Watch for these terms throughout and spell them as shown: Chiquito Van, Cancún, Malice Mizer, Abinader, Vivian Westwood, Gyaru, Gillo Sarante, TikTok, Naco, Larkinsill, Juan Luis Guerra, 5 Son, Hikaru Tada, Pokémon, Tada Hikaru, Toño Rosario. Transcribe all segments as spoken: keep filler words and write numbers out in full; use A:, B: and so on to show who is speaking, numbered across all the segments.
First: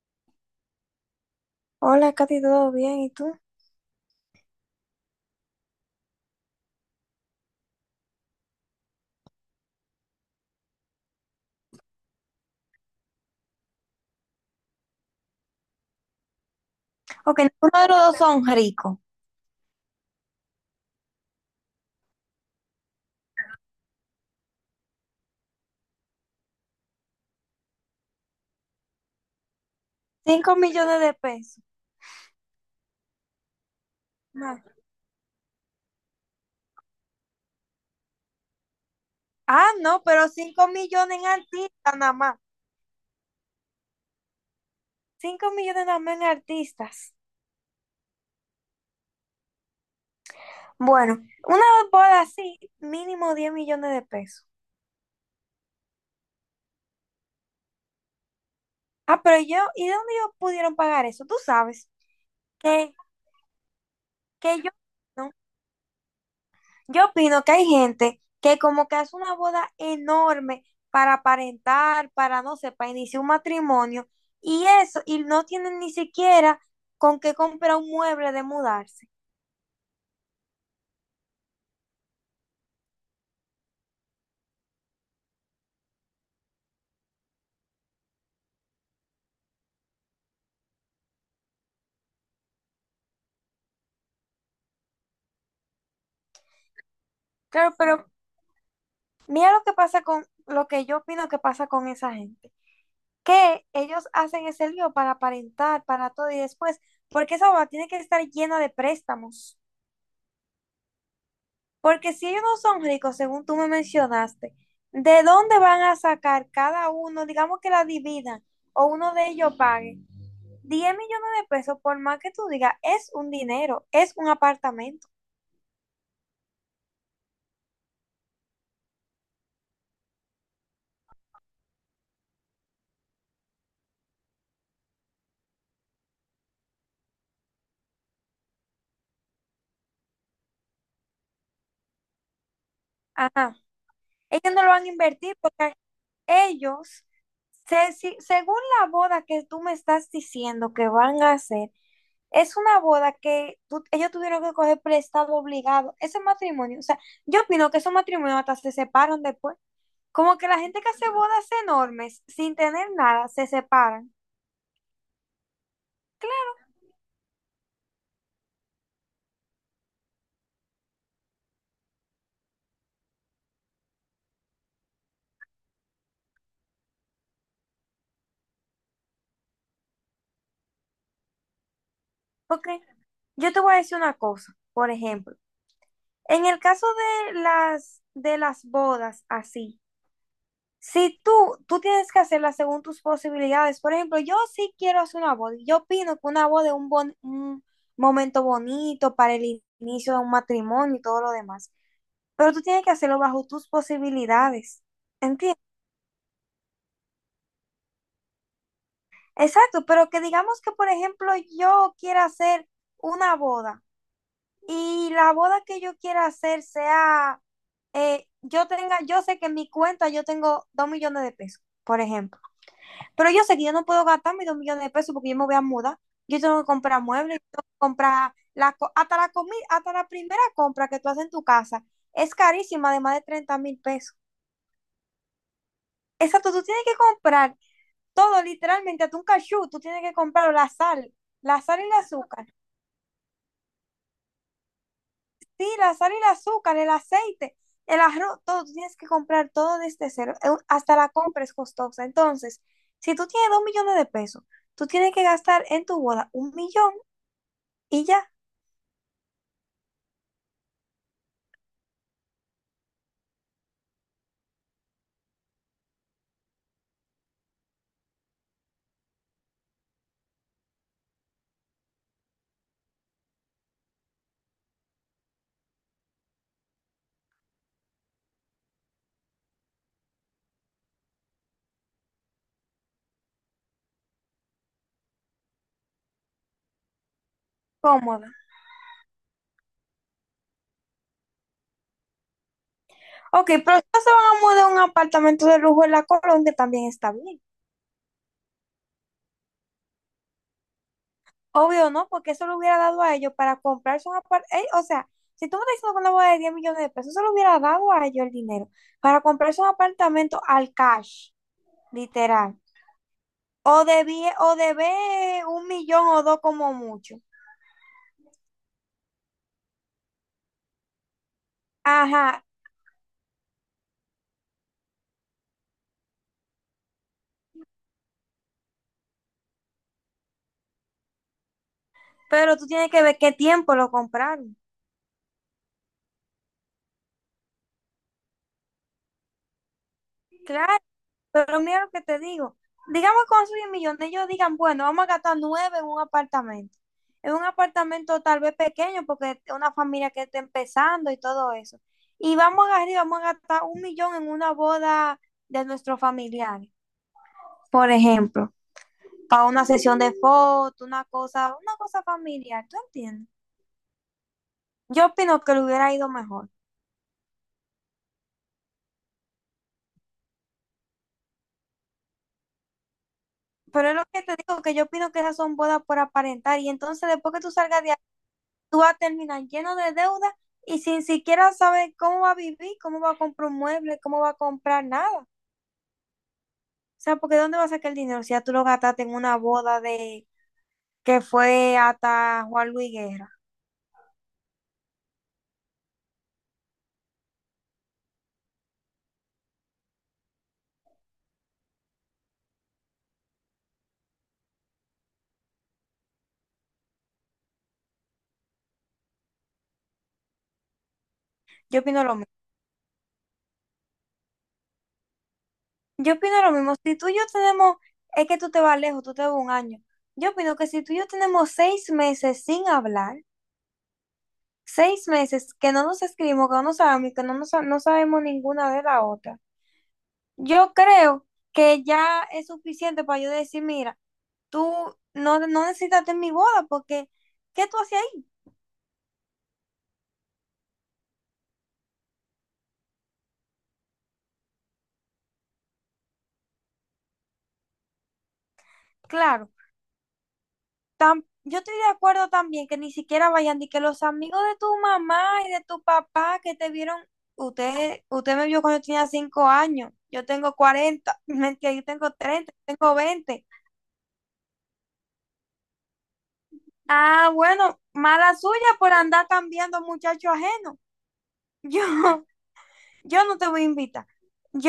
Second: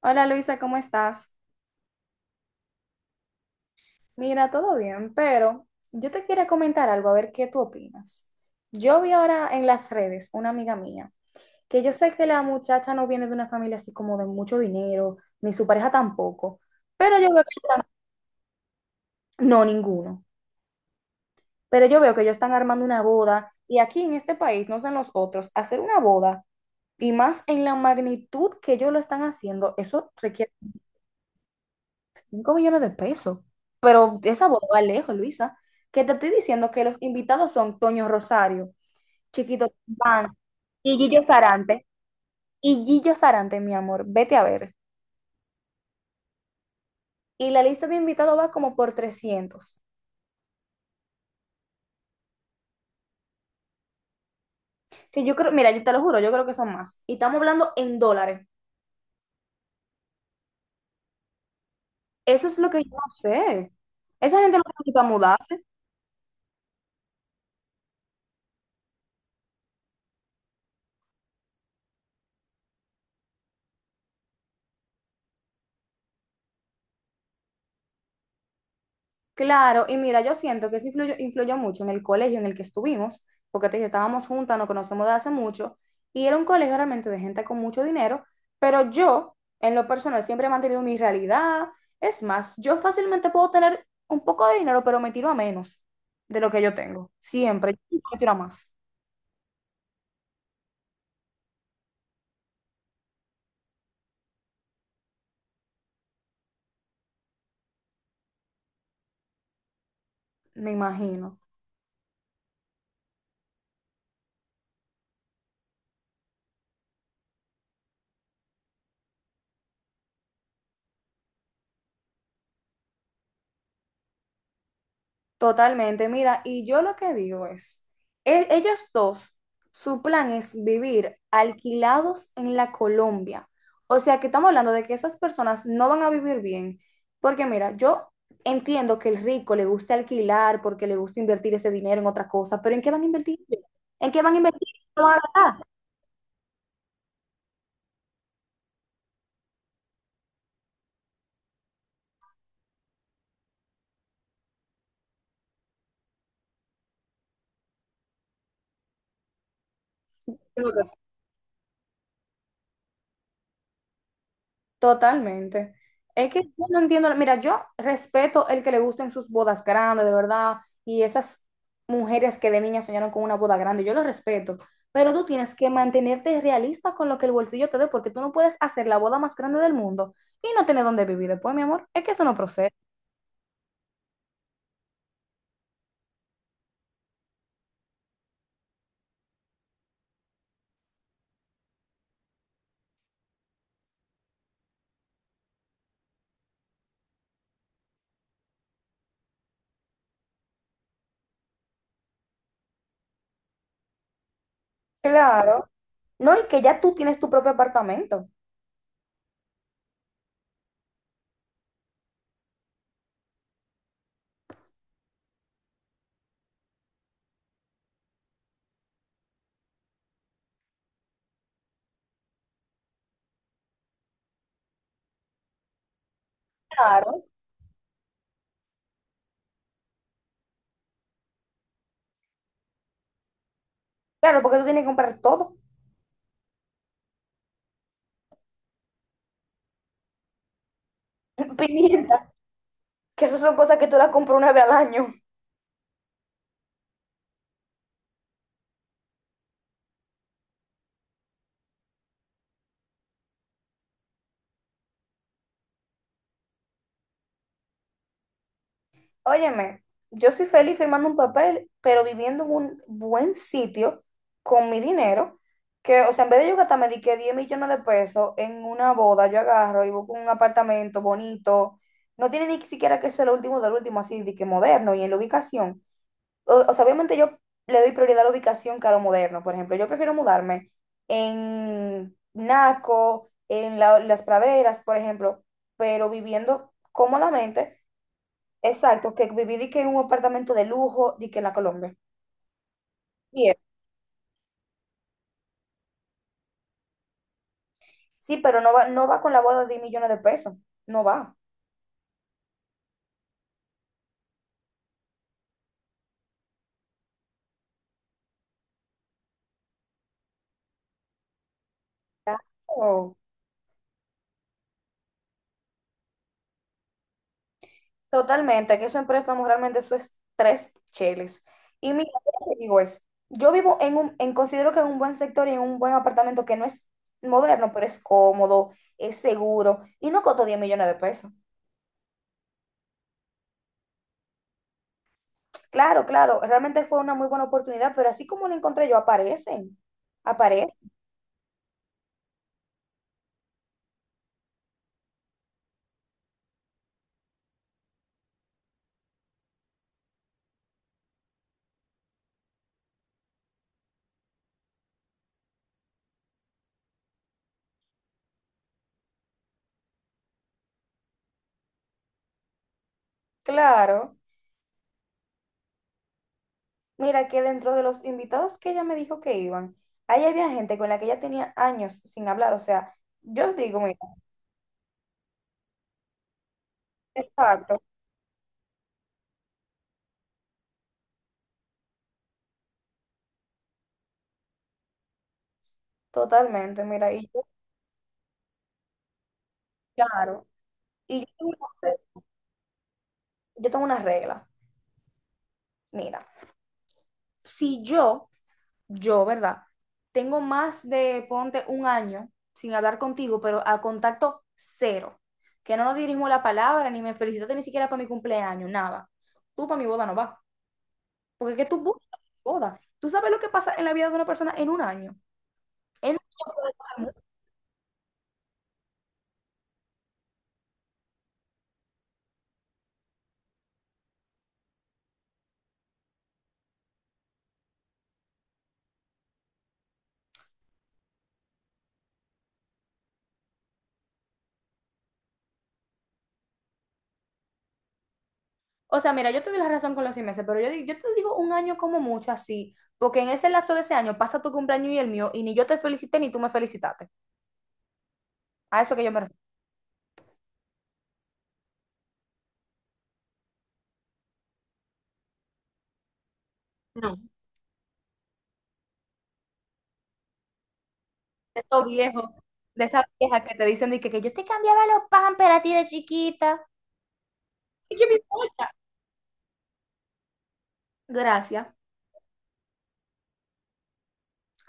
A: Hola Luisa, ¿cómo estás?
B: Hola, Katy, ¿todo bien? ¿Y tú?
A: Mira, todo bien, pero yo te quiero comentar algo, a ver qué tú opinas. Yo vi ahora en las redes una amiga mía, que yo sé que la muchacha no viene de una familia así como de mucho dinero, ni su pareja tampoco, pero yo
B: Ok,
A: veo
B: ninguno de los dos son ricos.
A: que, no, ninguno, pero yo veo que ellos están armando una boda y aquí en este país, no sé en los otros, hacer una boda y más en la magnitud que ellos lo están haciendo, eso requiere
B: Cinco millones de pesos.
A: cinco millones de pesos. Pero esa
B: No.
A: boda va lejos, Luisa. Que te estoy diciendo que los invitados son Toño Rosario,
B: Ah,
A: Chiquito
B: no, pero
A: Van
B: cinco
A: y
B: millones
A: Gillo
B: en
A: Sarante.
B: artistas nada más.
A: Y Gillo Sarante, mi amor, vete a ver.
B: Cinco millones nada más en artistas.
A: Y la lista de invitados va como por trescientos.
B: Bueno, una boda así, mínimo diez millones de pesos.
A: Que yo creo, mira, yo te lo juro, yo creo que son más. Y estamos hablando en dólares.
B: Ah, pero yo, ¿y de dónde ellos pudieron pagar eso? Tú sabes
A: Eso es lo que yo
B: que,
A: no sé. Esa gente
B: que
A: no
B: yo,
A: necesita
B: ¿no?
A: mudarse.
B: Yo opino que hay gente que como que hace una boda enorme para aparentar, para no sé, para iniciar un matrimonio y eso, y no tienen ni siquiera con qué comprar un mueble de mudarse.
A: Claro, y mira, yo siento que eso influyó, influyó mucho en el colegio en el que estuvimos, porque te dije, estábamos juntas, nos conocemos de hace mucho, y era un colegio realmente de gente con mucho dinero, pero yo, en lo personal, siempre he mantenido mi realidad. Es más, yo fácilmente puedo tener un poco de dinero, pero me tiro a menos de lo que yo tengo. Siempre,
B: Claro,
A: yo
B: pero
A: nunca me tiro a más,
B: mira lo que pasa con, lo que yo opino que pasa con esa gente, que ellos hacen ese lío para aparentar, para todo y después, porque esa boda tiene que estar llena de préstamos.
A: me imagino.
B: Porque si ellos no son ricos, según tú me mencionaste, ¿de dónde van a sacar cada uno, digamos que la dividan o uno de ellos pague diez millones de pesos, por más que tú digas, es un dinero, es un apartamento.
A: Totalmente, mira, y yo lo que digo es, e- ellos dos, su plan es vivir alquilados en la Colombia. O sea que estamos hablando de que esas personas no van a vivir bien, porque mira, yo entiendo que el rico le gusta alquilar porque le gusta invertir ese dinero en otra cosa, pero ¿en qué van a invertir
B: Ajá.
A: ellos? ¿En qué van a
B: Ellos no
A: invertir?
B: lo van a
A: No van
B: invertir
A: a
B: porque ellos, se- si- según la boda que tú me estás diciendo que van a hacer, es una boda que tú- ellos tuvieron que coger prestado obligado. Ese matrimonio, o sea, yo opino que esos matrimonios hasta se separan después. Como que la gente que
A: gastar.
B: hace bodas enormes sin tener nada se separan.
A: Totalmente. Es que
B: Claro,
A: yo no entiendo, mira, yo respeto el que le gusten sus bodas grandes, de verdad, y esas mujeres que de niña soñaron con una boda grande, yo lo respeto, pero tú tienes que mantenerte realista con lo que el bolsillo te dé, porque tú no puedes hacer la boda más grande del mundo y no tener dónde vivir después, mi amor. Es que eso no procede.
B: porque yo te voy a decir una cosa, por ejemplo, en el caso de las, de las bodas así, si tú, tú tienes que hacerlas según tus posibilidades, por ejemplo, yo sí quiero hacer una boda, y yo opino que una boda es un, bon- un momento bonito para el inicio de un matrimonio y todo lo demás, pero tú tienes que hacerlo bajo tus posibilidades, ¿entiendes?
A: Claro. No, y que ya tú tienes tu propio apartamento.
B: Exacto, pero que digamos que, por ejemplo, yo quiera hacer una boda y la boda que yo quiera hacer sea, eh, yo tenga, yo sé que en mi cuenta yo tengo dos millones de pesos, por ejemplo, pero yo sé que yo no puedo gastar mis dos millones de pesos porque yo me voy a mudar, yo tengo que comprar
A: Claro.
B: muebles, yo tengo que comprar la, co- hasta la comida, hasta la primera compra que tú haces en tu casa es carísima de más de treinta mil pesos.
A: Claro, porque tú tienes que comprar todo.
B: Exacto, tú tienes que comprar todo, literalmente, hasta un cachú, tú tienes que comprar la sal, la sal y el
A: Pimienta,
B: azúcar.
A: que esas son cosas que tú las compras una vez al año.
B: Sí, la sal y el azúcar, el aceite, el arroz, todo, tú tienes que comprar todo desde cero, eh, hasta la compra es costosa. Entonces, si tú tienes dos millones de pesos, tú tienes que gastar en tu boda un millón y ya,
A: Óyeme, yo soy feliz firmando un papel, pero viviendo en un buen sitio con mi dinero, que, o sea, en vez de yo gastarme de que diez millones de pesos en una boda, yo agarro y busco un apartamento bonito, no tiene ni siquiera que ser lo último del último, así, de que moderno y en la ubicación. O, o sea, obviamente yo le doy prioridad a la ubicación que a lo moderno, por ejemplo, yo prefiero mudarme en Naco, en la- las praderas, por ejemplo, pero viviendo cómodamente.
B: cómoda.
A: Exacto, que viví di que en un apartamento de lujo, di que en la Colombia.
B: Ok,
A: Bien,
B: pero si no se van a mudar a un apartamento de lujo en la Colón, también está bien.
A: sí, pero no va, no va con la boda de diez millones de pesos. No va.
B: Obvio, ¿no? Porque eso lo hubiera dado a ellos para comprarse un apartamento. O sea, si tú me estás diciendo que una boda de diez millones de pesos, eso lo hubiera dado a ellos el dinero para comprarse un apartamento al cash, literal.
A: Claro.
B: O debí, o debé un millón o dos como mucho.
A: Totalmente, que eso en préstamo realmente eso es tres cheles. Y mira,
B: Ajá,
A: yo te digo es, yo vivo en un, en, considero que en un buen sector y en un buen apartamento que no es moderno, pero es cómodo, es seguro y no costó diez millones de pesos.
B: pero tú tienes que ver qué tiempo lo compraron.
A: Claro, claro, realmente fue una muy buena oportunidad, pero así como lo encontré yo, aparecen,
B: Claro,
A: aparecen,
B: pero mira lo que te digo. Digamos que con esos 10 millones ellos digan, bueno, vamos a gastar nueve en un apartamento. En un apartamento tal vez pequeño porque es una familia que está empezando y todo eso. Y vamos a gastar, vamos a gastar un millón en una boda de nuestros familiares, por ejemplo, para una sesión de fotos, una cosa, una cosa familiar, ¿tú entiendes?
A: claro.
B: Yo opino que le hubiera ido mejor.
A: Mira que dentro de los invitados que ella me dijo que iban, ahí había gente con la que ella tenía años sin hablar. O sea, yo digo,
B: Pero es
A: mira,
B: lo que te digo, que yo opino que esas son bodas por aparentar. Y entonces después que tú
A: exacto,
B: salgas de ahí, tú vas a terminar lleno de deuda y sin siquiera saber cómo va a vivir, cómo va a comprar un mueble, cómo va a comprar nada. O
A: totalmente, mira,
B: sea,
A: y
B: porque
A: yo,
B: ¿dónde vas a sacar el dinero si ya tú lo gastaste en una boda de
A: claro, y
B: que
A: yo tengo una,
B: fue
A: re-
B: hasta Juan Luis Guerra.
A: yo tengo una regla. Mira, si yo, yo, ¿verdad? Tengo más de, ponte, un año sin hablar contigo, pero a contacto cero, que no nos dirigimos la palabra, ni me felicitaste ni siquiera para mi cumpleaños, nada. Tú para mi boda no vas. Porque es que
B: Yo
A: tú
B: opino lo
A: buscas
B: mismo.
A: boda. Tú sabes lo que pasa en la vida de una persona en un año. En
B: Yo
A: un
B: opino lo
A: año puede
B: mismo. Si
A: pasar
B: tú y
A: mucho.
B: yo tenemos, es que tú te vas lejos, tú te vas un año. Yo opino que si tú y yo tenemos seis meses sin hablar, seis meses que no nos escribimos, que no nos sabemos, y que no, nos, no sabemos ninguna de la otra. Yo creo que ya es suficiente para yo decir, mira, tú no, no necesitaste mi boda porque, ¿qué tú hacías ahí?
A: O sea, mira, yo te doy la razón con los seis meses, pero yo, di- yo te digo un año como mucho así, porque en ese lapso de ese año pasa tu cumpleaños y el mío, y ni yo te felicité ni tú me felicitaste. A eso que yo me refiero.
B: Claro, tam- yo estoy de acuerdo también que ni siquiera vayan ni que los amigos de tu mamá y de tu papá que te vieron,
A: No.
B: usted, usted me vio cuando yo tenía cinco años, yo tengo cuarenta
A: De
B: mentira,
A: esos
B: yo tengo
A: viejos,
B: treinta yo
A: de
B: tengo
A: esas viejas
B: veinte.
A: que te dicen de que, que yo te cambiaba los pampers a ti de chiquita.
B: Ah, bueno,
A: ¿Y qué me
B: mala suya
A: importa?
B: por andar cambiando muchacho ajeno.
A: Gracias.
B: Yo, yo no te voy a invitar.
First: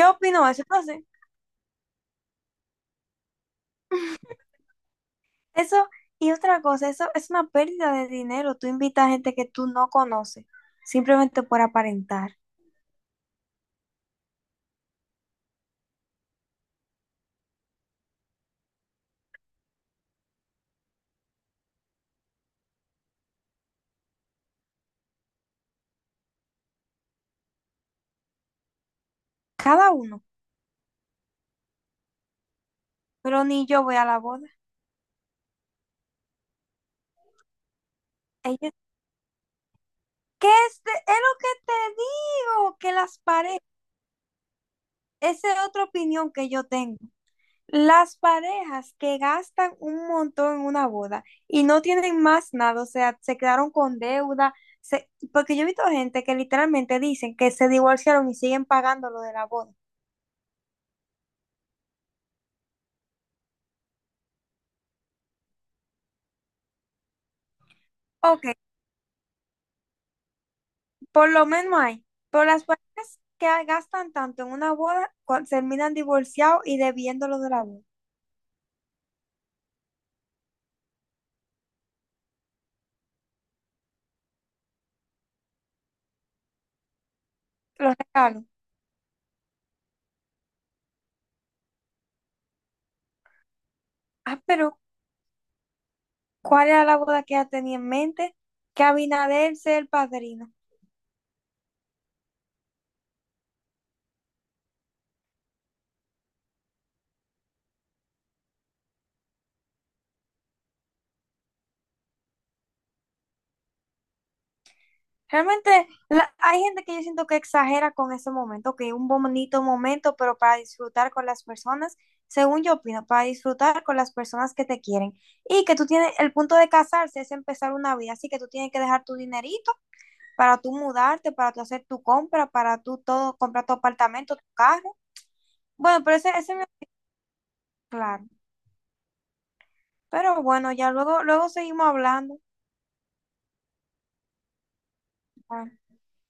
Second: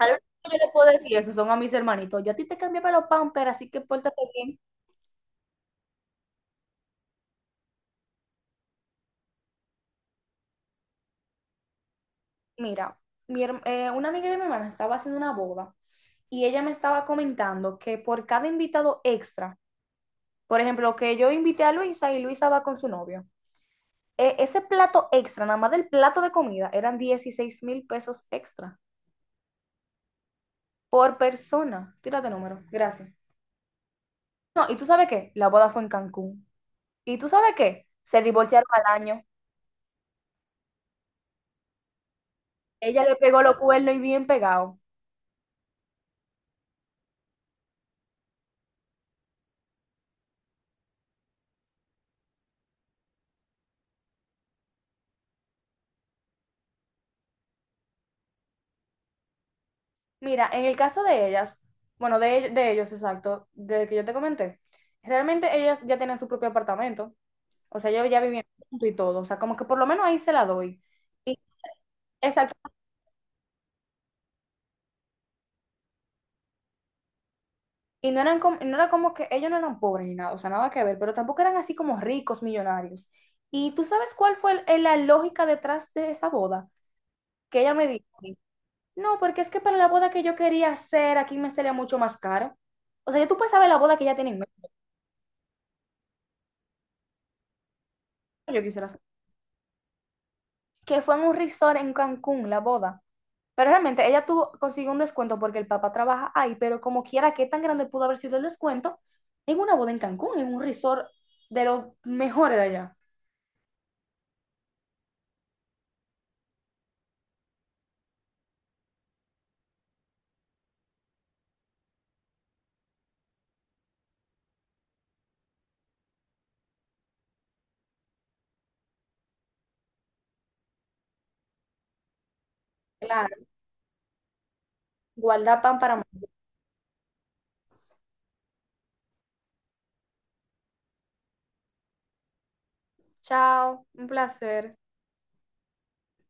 A: A lo único
B: opino
A: que
B: eso,
A: yo le
B: no
A: puedo
B: sé.
A: decir eso son a mis hermanitos. Yo a ti te cambiaba los pampers, así que pórtate bien.
B: Eso, y otra cosa, eso es una pérdida de dinero. Tú invitas a gente que tú no conoces, simplemente por aparentar.
A: Mira, mi herm- eh, una amiga de mi hermana estaba haciendo una boda y ella me estaba comentando que por cada invitado extra, por ejemplo, que yo invité a Luisa y Luisa va con su novio, e- ese plato extra, nada más del plato de comida, eran dieciséis mil pesos extra
B: Cada uno.
A: por persona. Tírate número, gracias.
B: Pero ni yo voy a la boda.
A: No, ¿y tú sabes qué? La boda fue en Cancún. ¿Y tú sabes qué? Se divorciaron
B: Ella,
A: al año.
B: ¿qué es, de- es lo que te digo? Que
A: Ella le
B: las
A: pegó los
B: parejas,
A: cuernos y bien pegado.
B: esa es otra opinión que yo tengo. Las parejas que gastan un montón en una boda y no tienen más nada, o sea, se quedaron con deuda, se- porque yo he visto gente que literalmente dicen que se divorciaron y siguen pagando lo de la boda.
A: Mira, en el caso de ellas, bueno, de, ell- de ellos, exacto, de que yo te comenté, realmente ellas ya tienen su propio apartamento, o sea, ellos ya vivían
B: Ok,
A: juntos y todo, o sea, como que por lo menos ahí se la doy.
B: por
A: Y,
B: lo menos hay, pero
A: exacto,
B: las parejas que gastan tanto en una boda cua- terminan divorciados y debiendo lo de la boda,
A: y no eran como, no era como que ellos no eran pobres ni nada, o sea, nada que ver, pero tampoco eran así como ricos, millonarios. ¿Y tú sabes cuál fue el- el- la lógica detrás de esa boda? Que ella me
B: los
A: dijo,
B: regalos.
A: no, porque es que para la boda que yo quería hacer, aquí me salía mucho más caro. O sea, ya tú puedes saber la boda que ya tienen,
B: Ah, pero ¿cuál era la boda que ella tenía en mente?
A: yo
B: Que
A: quisiera
B: Abinader sea el padrino.
A: que fue en un resort en Cancún, la boda. Pero realmente ella tuvo, consiguió un descuento porque el papá trabaja ahí, pero como quiera, ¿qué tan grande pudo haber sido el descuento? En una boda en Cancún, en un resort de los mejores de allá.
B: Realmente la- hay gente que yo siento que exagera con ese momento, que un bonito momento, pero para disfrutar con las personas, según yo opino, para disfrutar con las personas que te quieren. Y que tú tienes, el punto de casarse es empezar una vida, así que tú tienes que dejar tu dinerito para tú mudarte, para tú hacer tu compra, para tú todo,
A: Claro,
B: comprar tu apartamento, tu carro.
A: guarda pan para...
B: Bueno, pero
A: mañana.
B: ese, ese me... Claro, pero bueno, ya luego, luego seguimos hablando.
A: Chao, un placer.